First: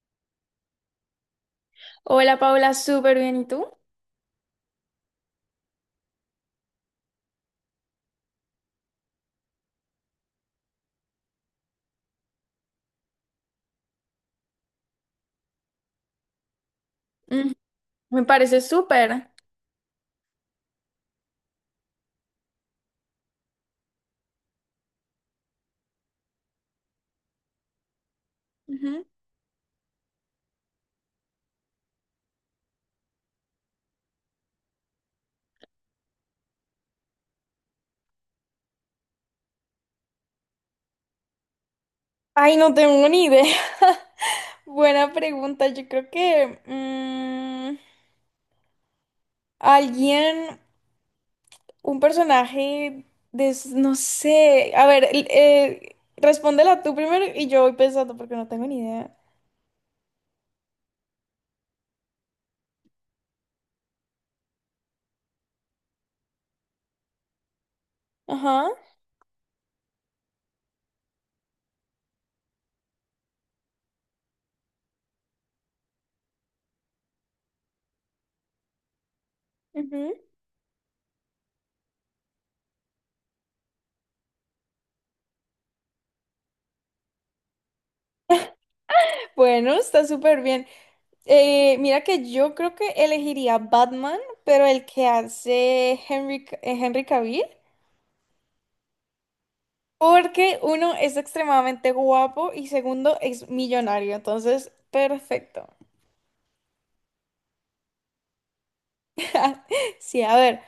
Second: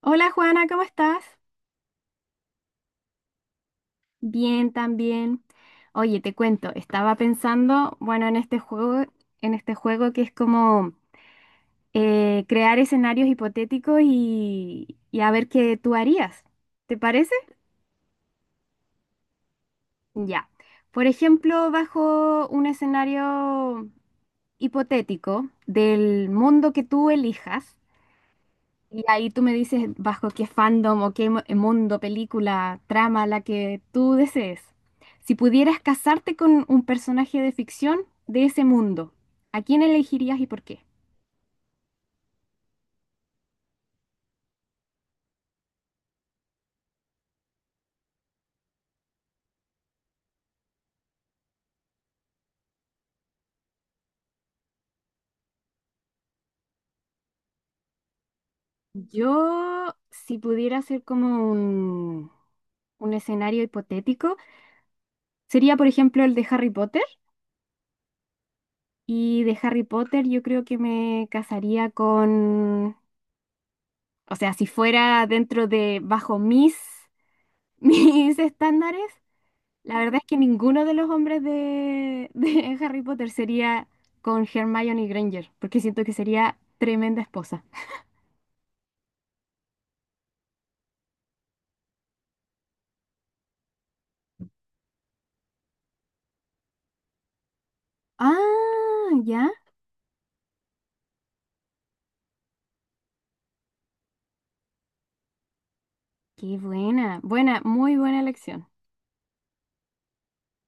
Hola Juana, ¿cómo estás? Hola Paula, súper bien. ¿Y tú? Bien, también. Oye, te cuento, estaba pensando, bueno, en este juego que es como crear escenarios hipotéticos y a ver qué tú harías. ¿Te parece? Mm, me parece súper. Ya. Por ejemplo, bajo un escenario hipotético del mundo que tú elijas. Y Ujú. ahí tú me dices bajo qué fandom o mundo, película, trama, la que tú desees. Si pudieras casarte con un personaje de ficción de ese mundo, ¿a quién elegirías y por qué? Ay, no tengo ni idea. Buena pregunta. Yo creo que alguien, un personaje, no sé. A ver, respóndela tú primero y yo voy pensando porque no tengo ni idea. Yo, si pudiera hacer un escenario hipotético, sería por ejemplo el de Harry Potter. Ajá. Y de Harry Potter yo creo que me casaría con, o sea, si fuera dentro de, bajo mis, mis estándares. La verdad Ujú. es que ninguno de los hombres de Harry Potter sería con Hermione Granger, porque siento que sería tremenda esposa. Bueno, está súper bien. Mira que yo creo que elegiría Batman, pero el que hace Henry Cavill. Ah, ya. Porque uno es extremadamente guapo y segundo es millonario, entonces perfecto. Qué buena. Buena, muy buena elección. Sí, a ver,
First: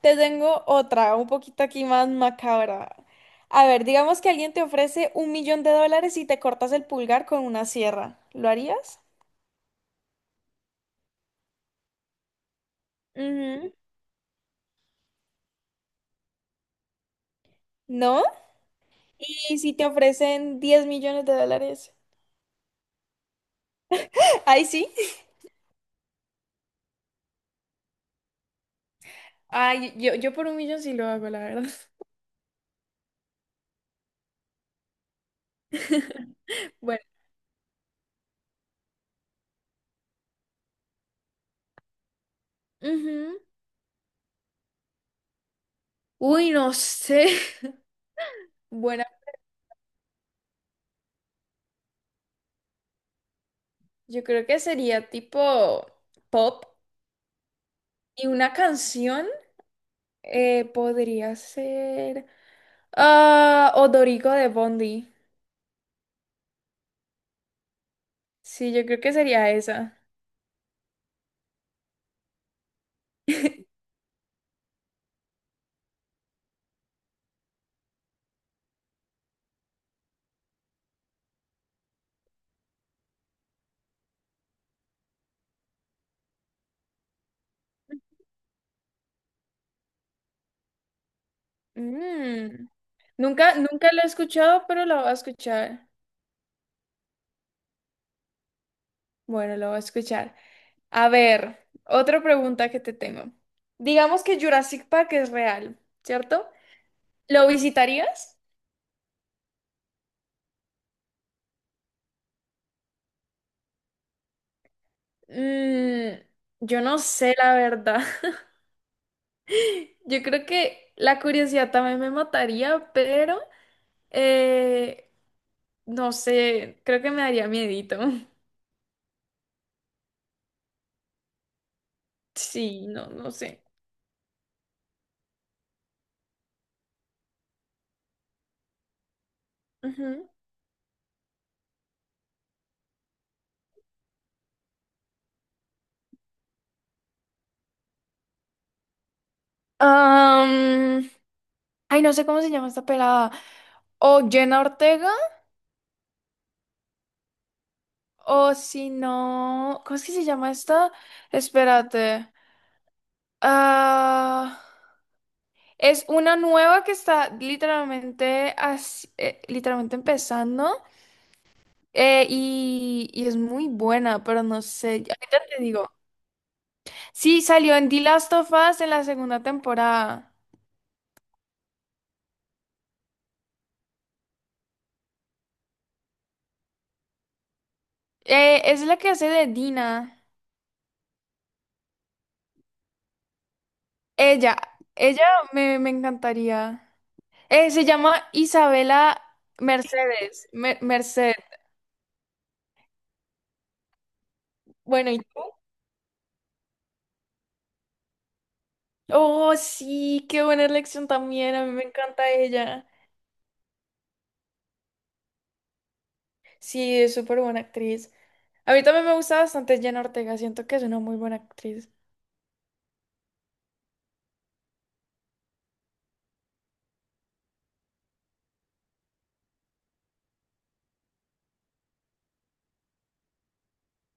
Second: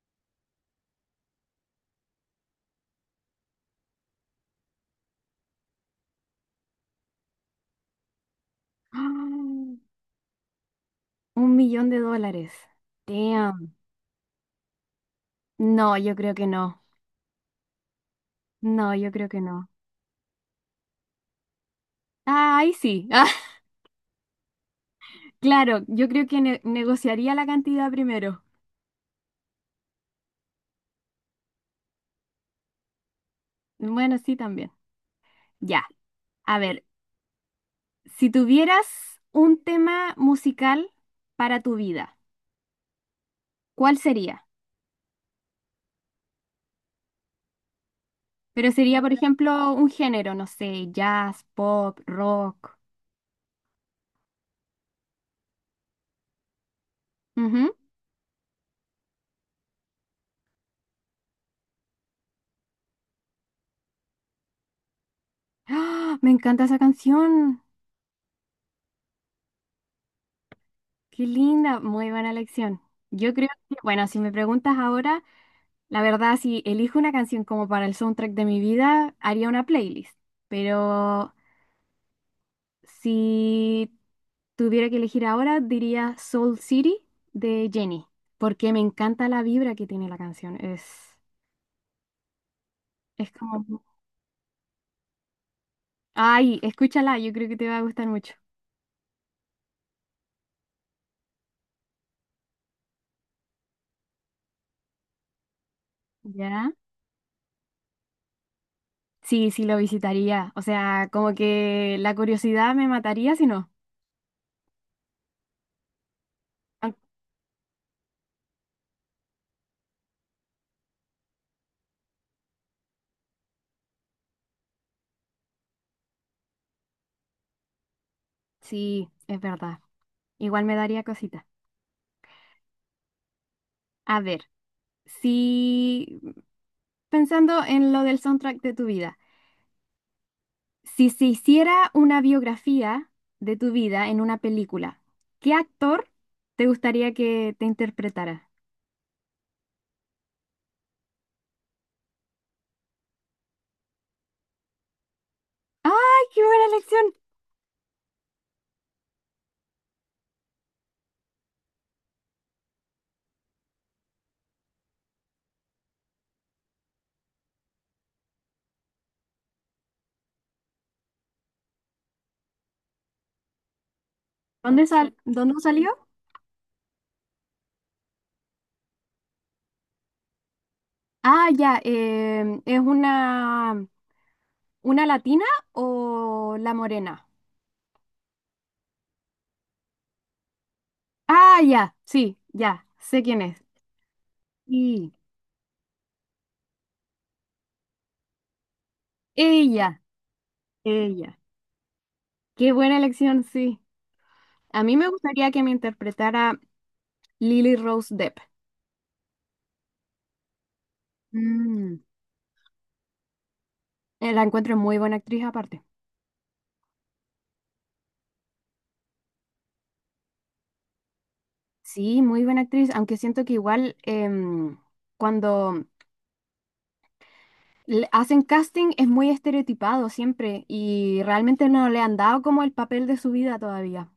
te tengo otra, un poquito aquí más macabra. A ver, digamos que alguien te ofrece un millón de dólares y te cortas el pulgar con una sierra. ¿Lo harías? Ah, un millón de dólares. Ujú. Damn. No, yo creo que no. ¿No? No, yo creo que ¿Y no. si te ofrecen 10 millones de dólares? Ah, ahí sí. Ah, Ahí sí. claro, yo creo que negociaría la cantidad primero. Ay, yo por un millón sí lo hago, la verdad. Bueno, sí, también. Ya. A ver, Bueno. si tuvieras un tema musical para tu vida. Ujú. ¿Cuál sería? Uy, no sé. Pero sería, Buena. por ejemplo, un género, no sé, jazz, pop, rock. Yo creo que sería tipo pop Ujú. y una canción podría ser Odorico de Bondi. ¡Ah! Me encanta esa canción. Sí, yo creo que sería esa. Qué linda, muy buena elección. Yo creo que, bueno, si me preguntas ahora, la verdad, si elijo una canción como para el soundtrack de mi vida, haría una playlist. Pero si tuviera que elegir ahora, diría Soul City de Jenny, porque me encanta la vibra que tiene la canción. Mm. Es Nunca, como... nunca lo he escuchado, pero lo voy a escuchar. Ay, escúchala, yo creo que te va a gustar mucho. Bueno, lo voy a escuchar. A ver, otra pregunta que te tengo. Digamos que Jurassic Park es real, ¿cierto? ¿Ya? ¿Lo visitarías? Sí, sí, lo visitaría. O sea, como que la curiosidad me mataría si no. Mm, yo Aun- no sé la verdad. Yo creo que la curiosidad también me mataría, pero eh, no sé, creo que me daría miedito. Sí, es verdad. Igual me daría cosita. Sí, no, no sé. A ver, si pensando en lo del soundtrack de tu vida, Ujú. si se hiciera una biografía de tu vida en una película, ¿qué actor te gustaría que te interpretara? Am, ay, no sé cómo se llama esta pelada. O Jenna Ortega, ¡Ay, qué buena elección! o si no. ¿Cómo es que se llama esta? Espérate. Ah, es una nueva que está literalmente, literalmente empezando. Y es muy buena, pero no sé. Ahorita Dónde te salió? digo. Sí, salió en The Last of Us en la segunda temporada. Ah, ya, es una. ¿Una latina o la morena? Es la que hace de Dina. Ah, ya, sí, ya, sé quién es. Ella, Sí, ella me encantaría. Se llama Isabela ella, Merced. ella. Qué buena elección, sí. A mí me Bueno, ¿y tú? gustaría que me interpretara Lily Rose Depp. Oh, sí, qué buena elección también. A mí me Mm, encanta ella. La encuentro muy buena actriz aparte. Sí, es súper buena actriz. A mí también me gusta bastante Jenna Ortega. Siento que es una muy buena actriz. Sí, muy buena actriz, aunque siento que igual cuando le hacen casting es muy estereotipado siempre y realmente no le han dado como el papel de su vida todavía,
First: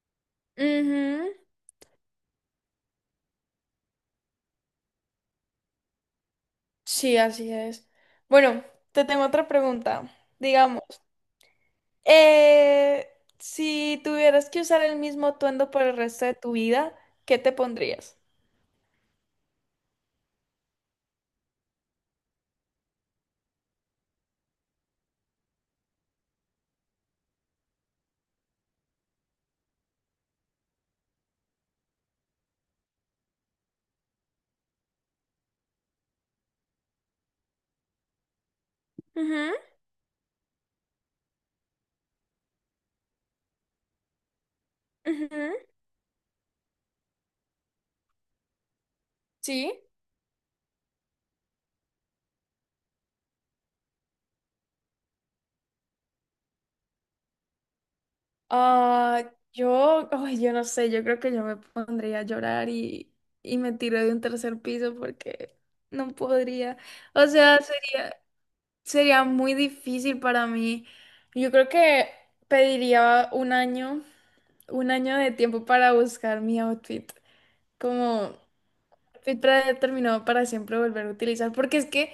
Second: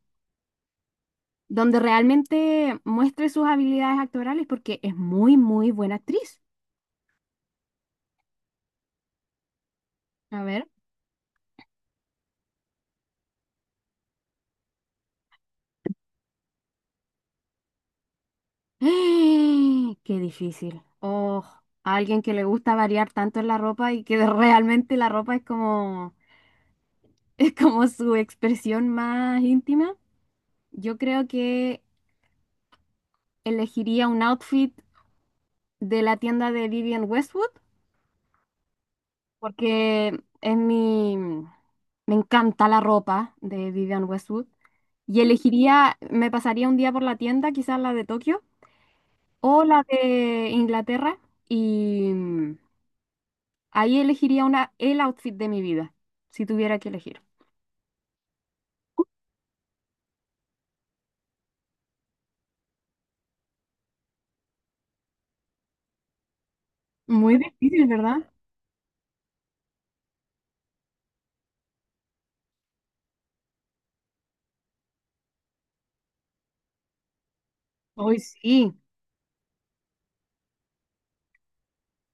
Ujú. donde realmente muestre sus habilidades actorales porque es muy, muy buena actriz. Sí, así es. Bueno, te tengo otra pregunta. A ver. Digamos, eh, si tuvieras que usar el mismo atuendo por el resto de tu vida, ¿qué te pondrías? Qué difícil. Oh, a alguien que le gusta variar tanto en la ropa y que realmente la ropa es como su expresión más íntima. Yo creo que elegiría un outfit de la tienda de Vivienne Westwood Ujú, porque es mi, me encanta la ropa de Vivian Westwood y ujú, elegiría, me pasaría un día por la tienda, quizás la de Tokio o la Sí. de Inglaterra y ahí elegiría una, el outfit de mi vida, si tuviera que elegir. Ah, ay, yo no sé, yo creo que yo me pondría a llorar y me tiro de un tercer piso porque no podría. O Muy sea, difícil, ¿verdad? sería muy difícil para mí. Yo creo que pediría un año de tiempo para buscar mi outfit, Hoy como sí, outfit predeterminado para siempre volver a utilizar, porque es que,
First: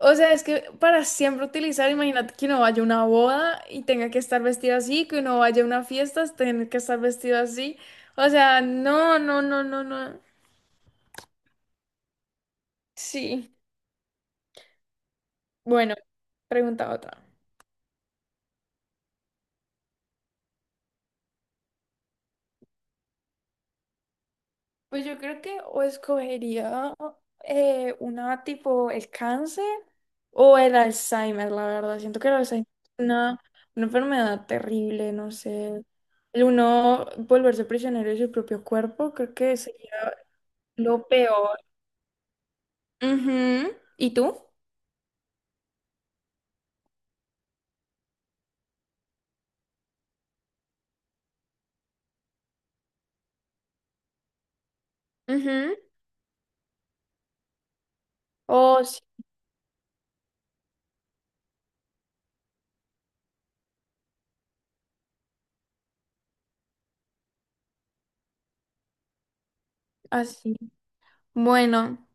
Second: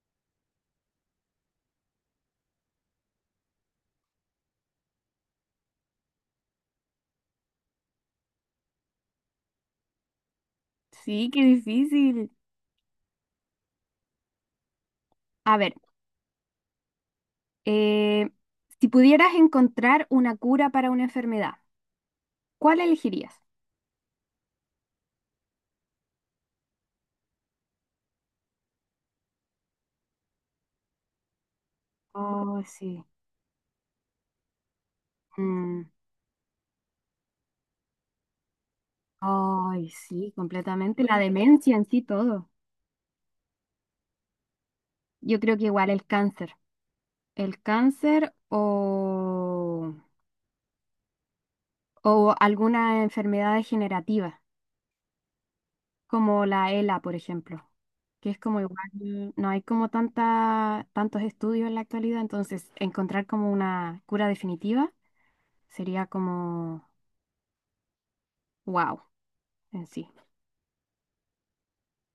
o sea, es que para siempre utilizar, imagínate que uno vaya a una boda y tenga que estar vestido así, que uno vaya a una fiesta, tenga que estar vestido así, o sea, no, no, no, no, no, sí, qué difícil. sí. A ver, Bueno, pregunta otra. eh, si pudieras encontrar una cura para una enfermedad, ¿cuál elegirías? Pues yo creo que o escogería una tipo el cáncer o el Alzheimer, la verdad. Siento que el Oh, Alzheimer sí. es una enfermedad terrible, no Mm, sé. El uno volverse prisionero de su propio cuerpo, creo que ay, sería sí, completamente. lo La peor. demencia en sí todo. Ujú. ¿Y tú? Yo creo que igual el cáncer. El cáncer o alguna enfermedad degenerativa, Ujú. como la ELA, por ejemplo, que es como Oh, sí, igual, no hay como tanta, tantos estudios en la actualidad, entonces encontrar como una cura definitiva sería como wow en sí. así. Bueno,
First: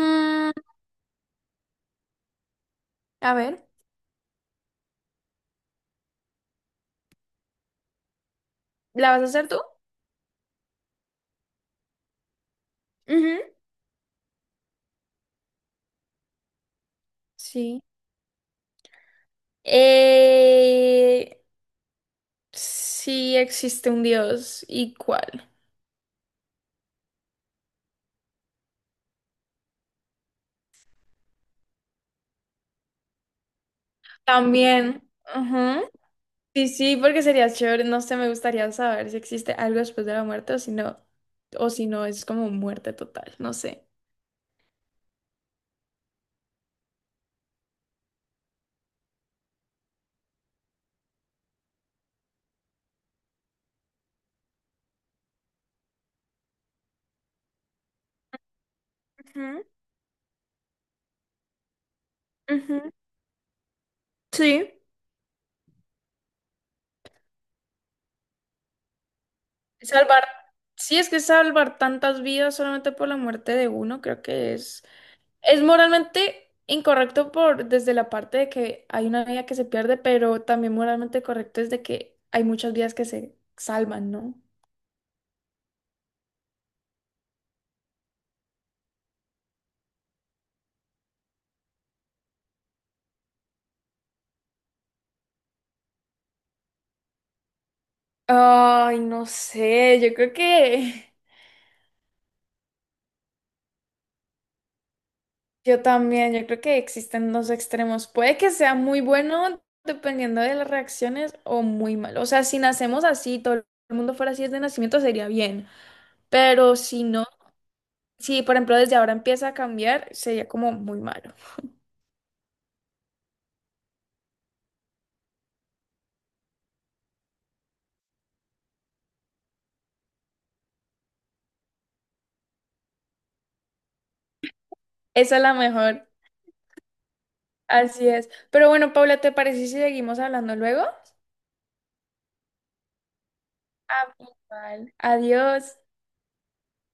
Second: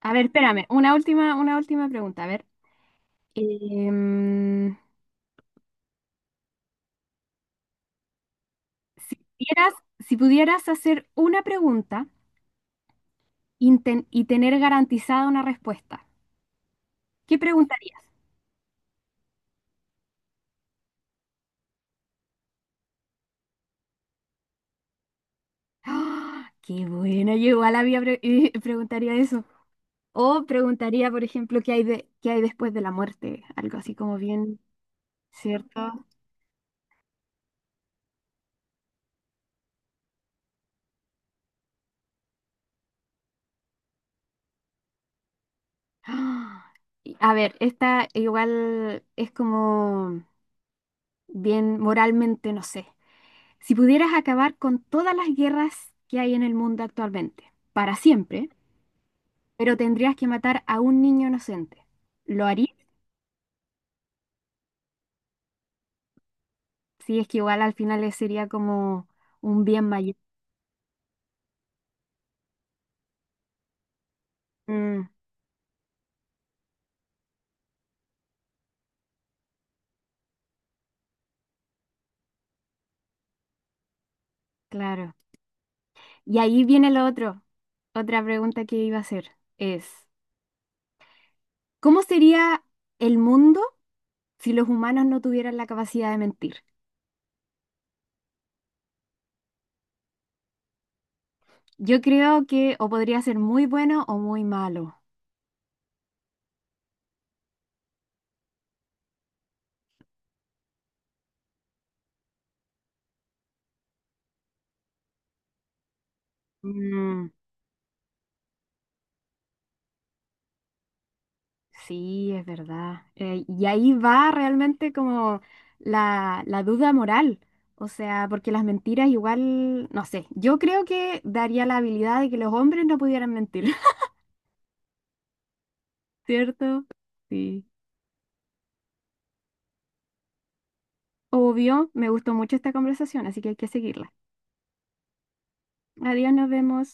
A ver, espérame, una última pregunta. A ver, a ver, em, ¿la si vas a hacer tú? pudieras, si pudieras hacer una pregunta Ujú, y tener garantizada una respuesta, ¿qué sí. preguntarías? Eh, Sí existe un Dios? ¿Y cuál? ¡Ah! ¡Qué buena! Yo igual había preguntaría eso. O preguntaría, por ejemplo, qué hay después de la muerte, algo así como bien, También. Ajá. ¿cierto? Sí, sí, porque sería chévere. No sé, me gustaría saber si existe algo después de la muerte o si no es como muerte total. No sé. ¡Ah! Y, a ver, esta igual es como bien moralmente, no sé. Si pudieras acabar con todas las guerras que hay en el mundo actualmente, para siempre, pero tendrías que matar a un niño inocente. ¿Lo harías? Ujú, ujú. Sí. Sí, es que igual al final le sería como un bien mayor. Salvar. Sí, es que salvar tantas vidas solamente por la muerte de uno, creo que es. Mm, Es moralmente incorrecto por desde la parte de que hay una vida que se pierde, pero también moralmente correcto es de que hay muchas vidas que se salvan, ¿no? claro. Y ahí viene lo otro. Otra pregunta que iba a hacer es, ¿cómo sería el mundo si los humanos no tuvieran la capacidad de mentir? Ay, no sé, yo creo que Yo creo que o podría ser muy bueno o muy malo. yo también, yo creo que existen dos extremos. Puede que sea muy bueno dependiendo de las reacciones o muy malo. O sea, si nacemos así, todo el mundo fuera así desde nacimiento sería bien, pero si no, Mm, si por ejemplo desde ahora empieza a cambiar, sería como muy malo. sí, es verdad. Y ahí va realmente como la duda moral. O sea, porque las mentiras igual, no sé, yo creo que daría la habilidad de que los hombres no pudieran mentir, Esa es la mejor, ¿cierto? Sí. así es. Pero bueno, Paula, ¿te parece si seguimos hablando luego? Obvio, me gustó mucho esta conversación, así que hay que seguirla. Ah, pues, vale. Adiós. Adiós, nos vemos.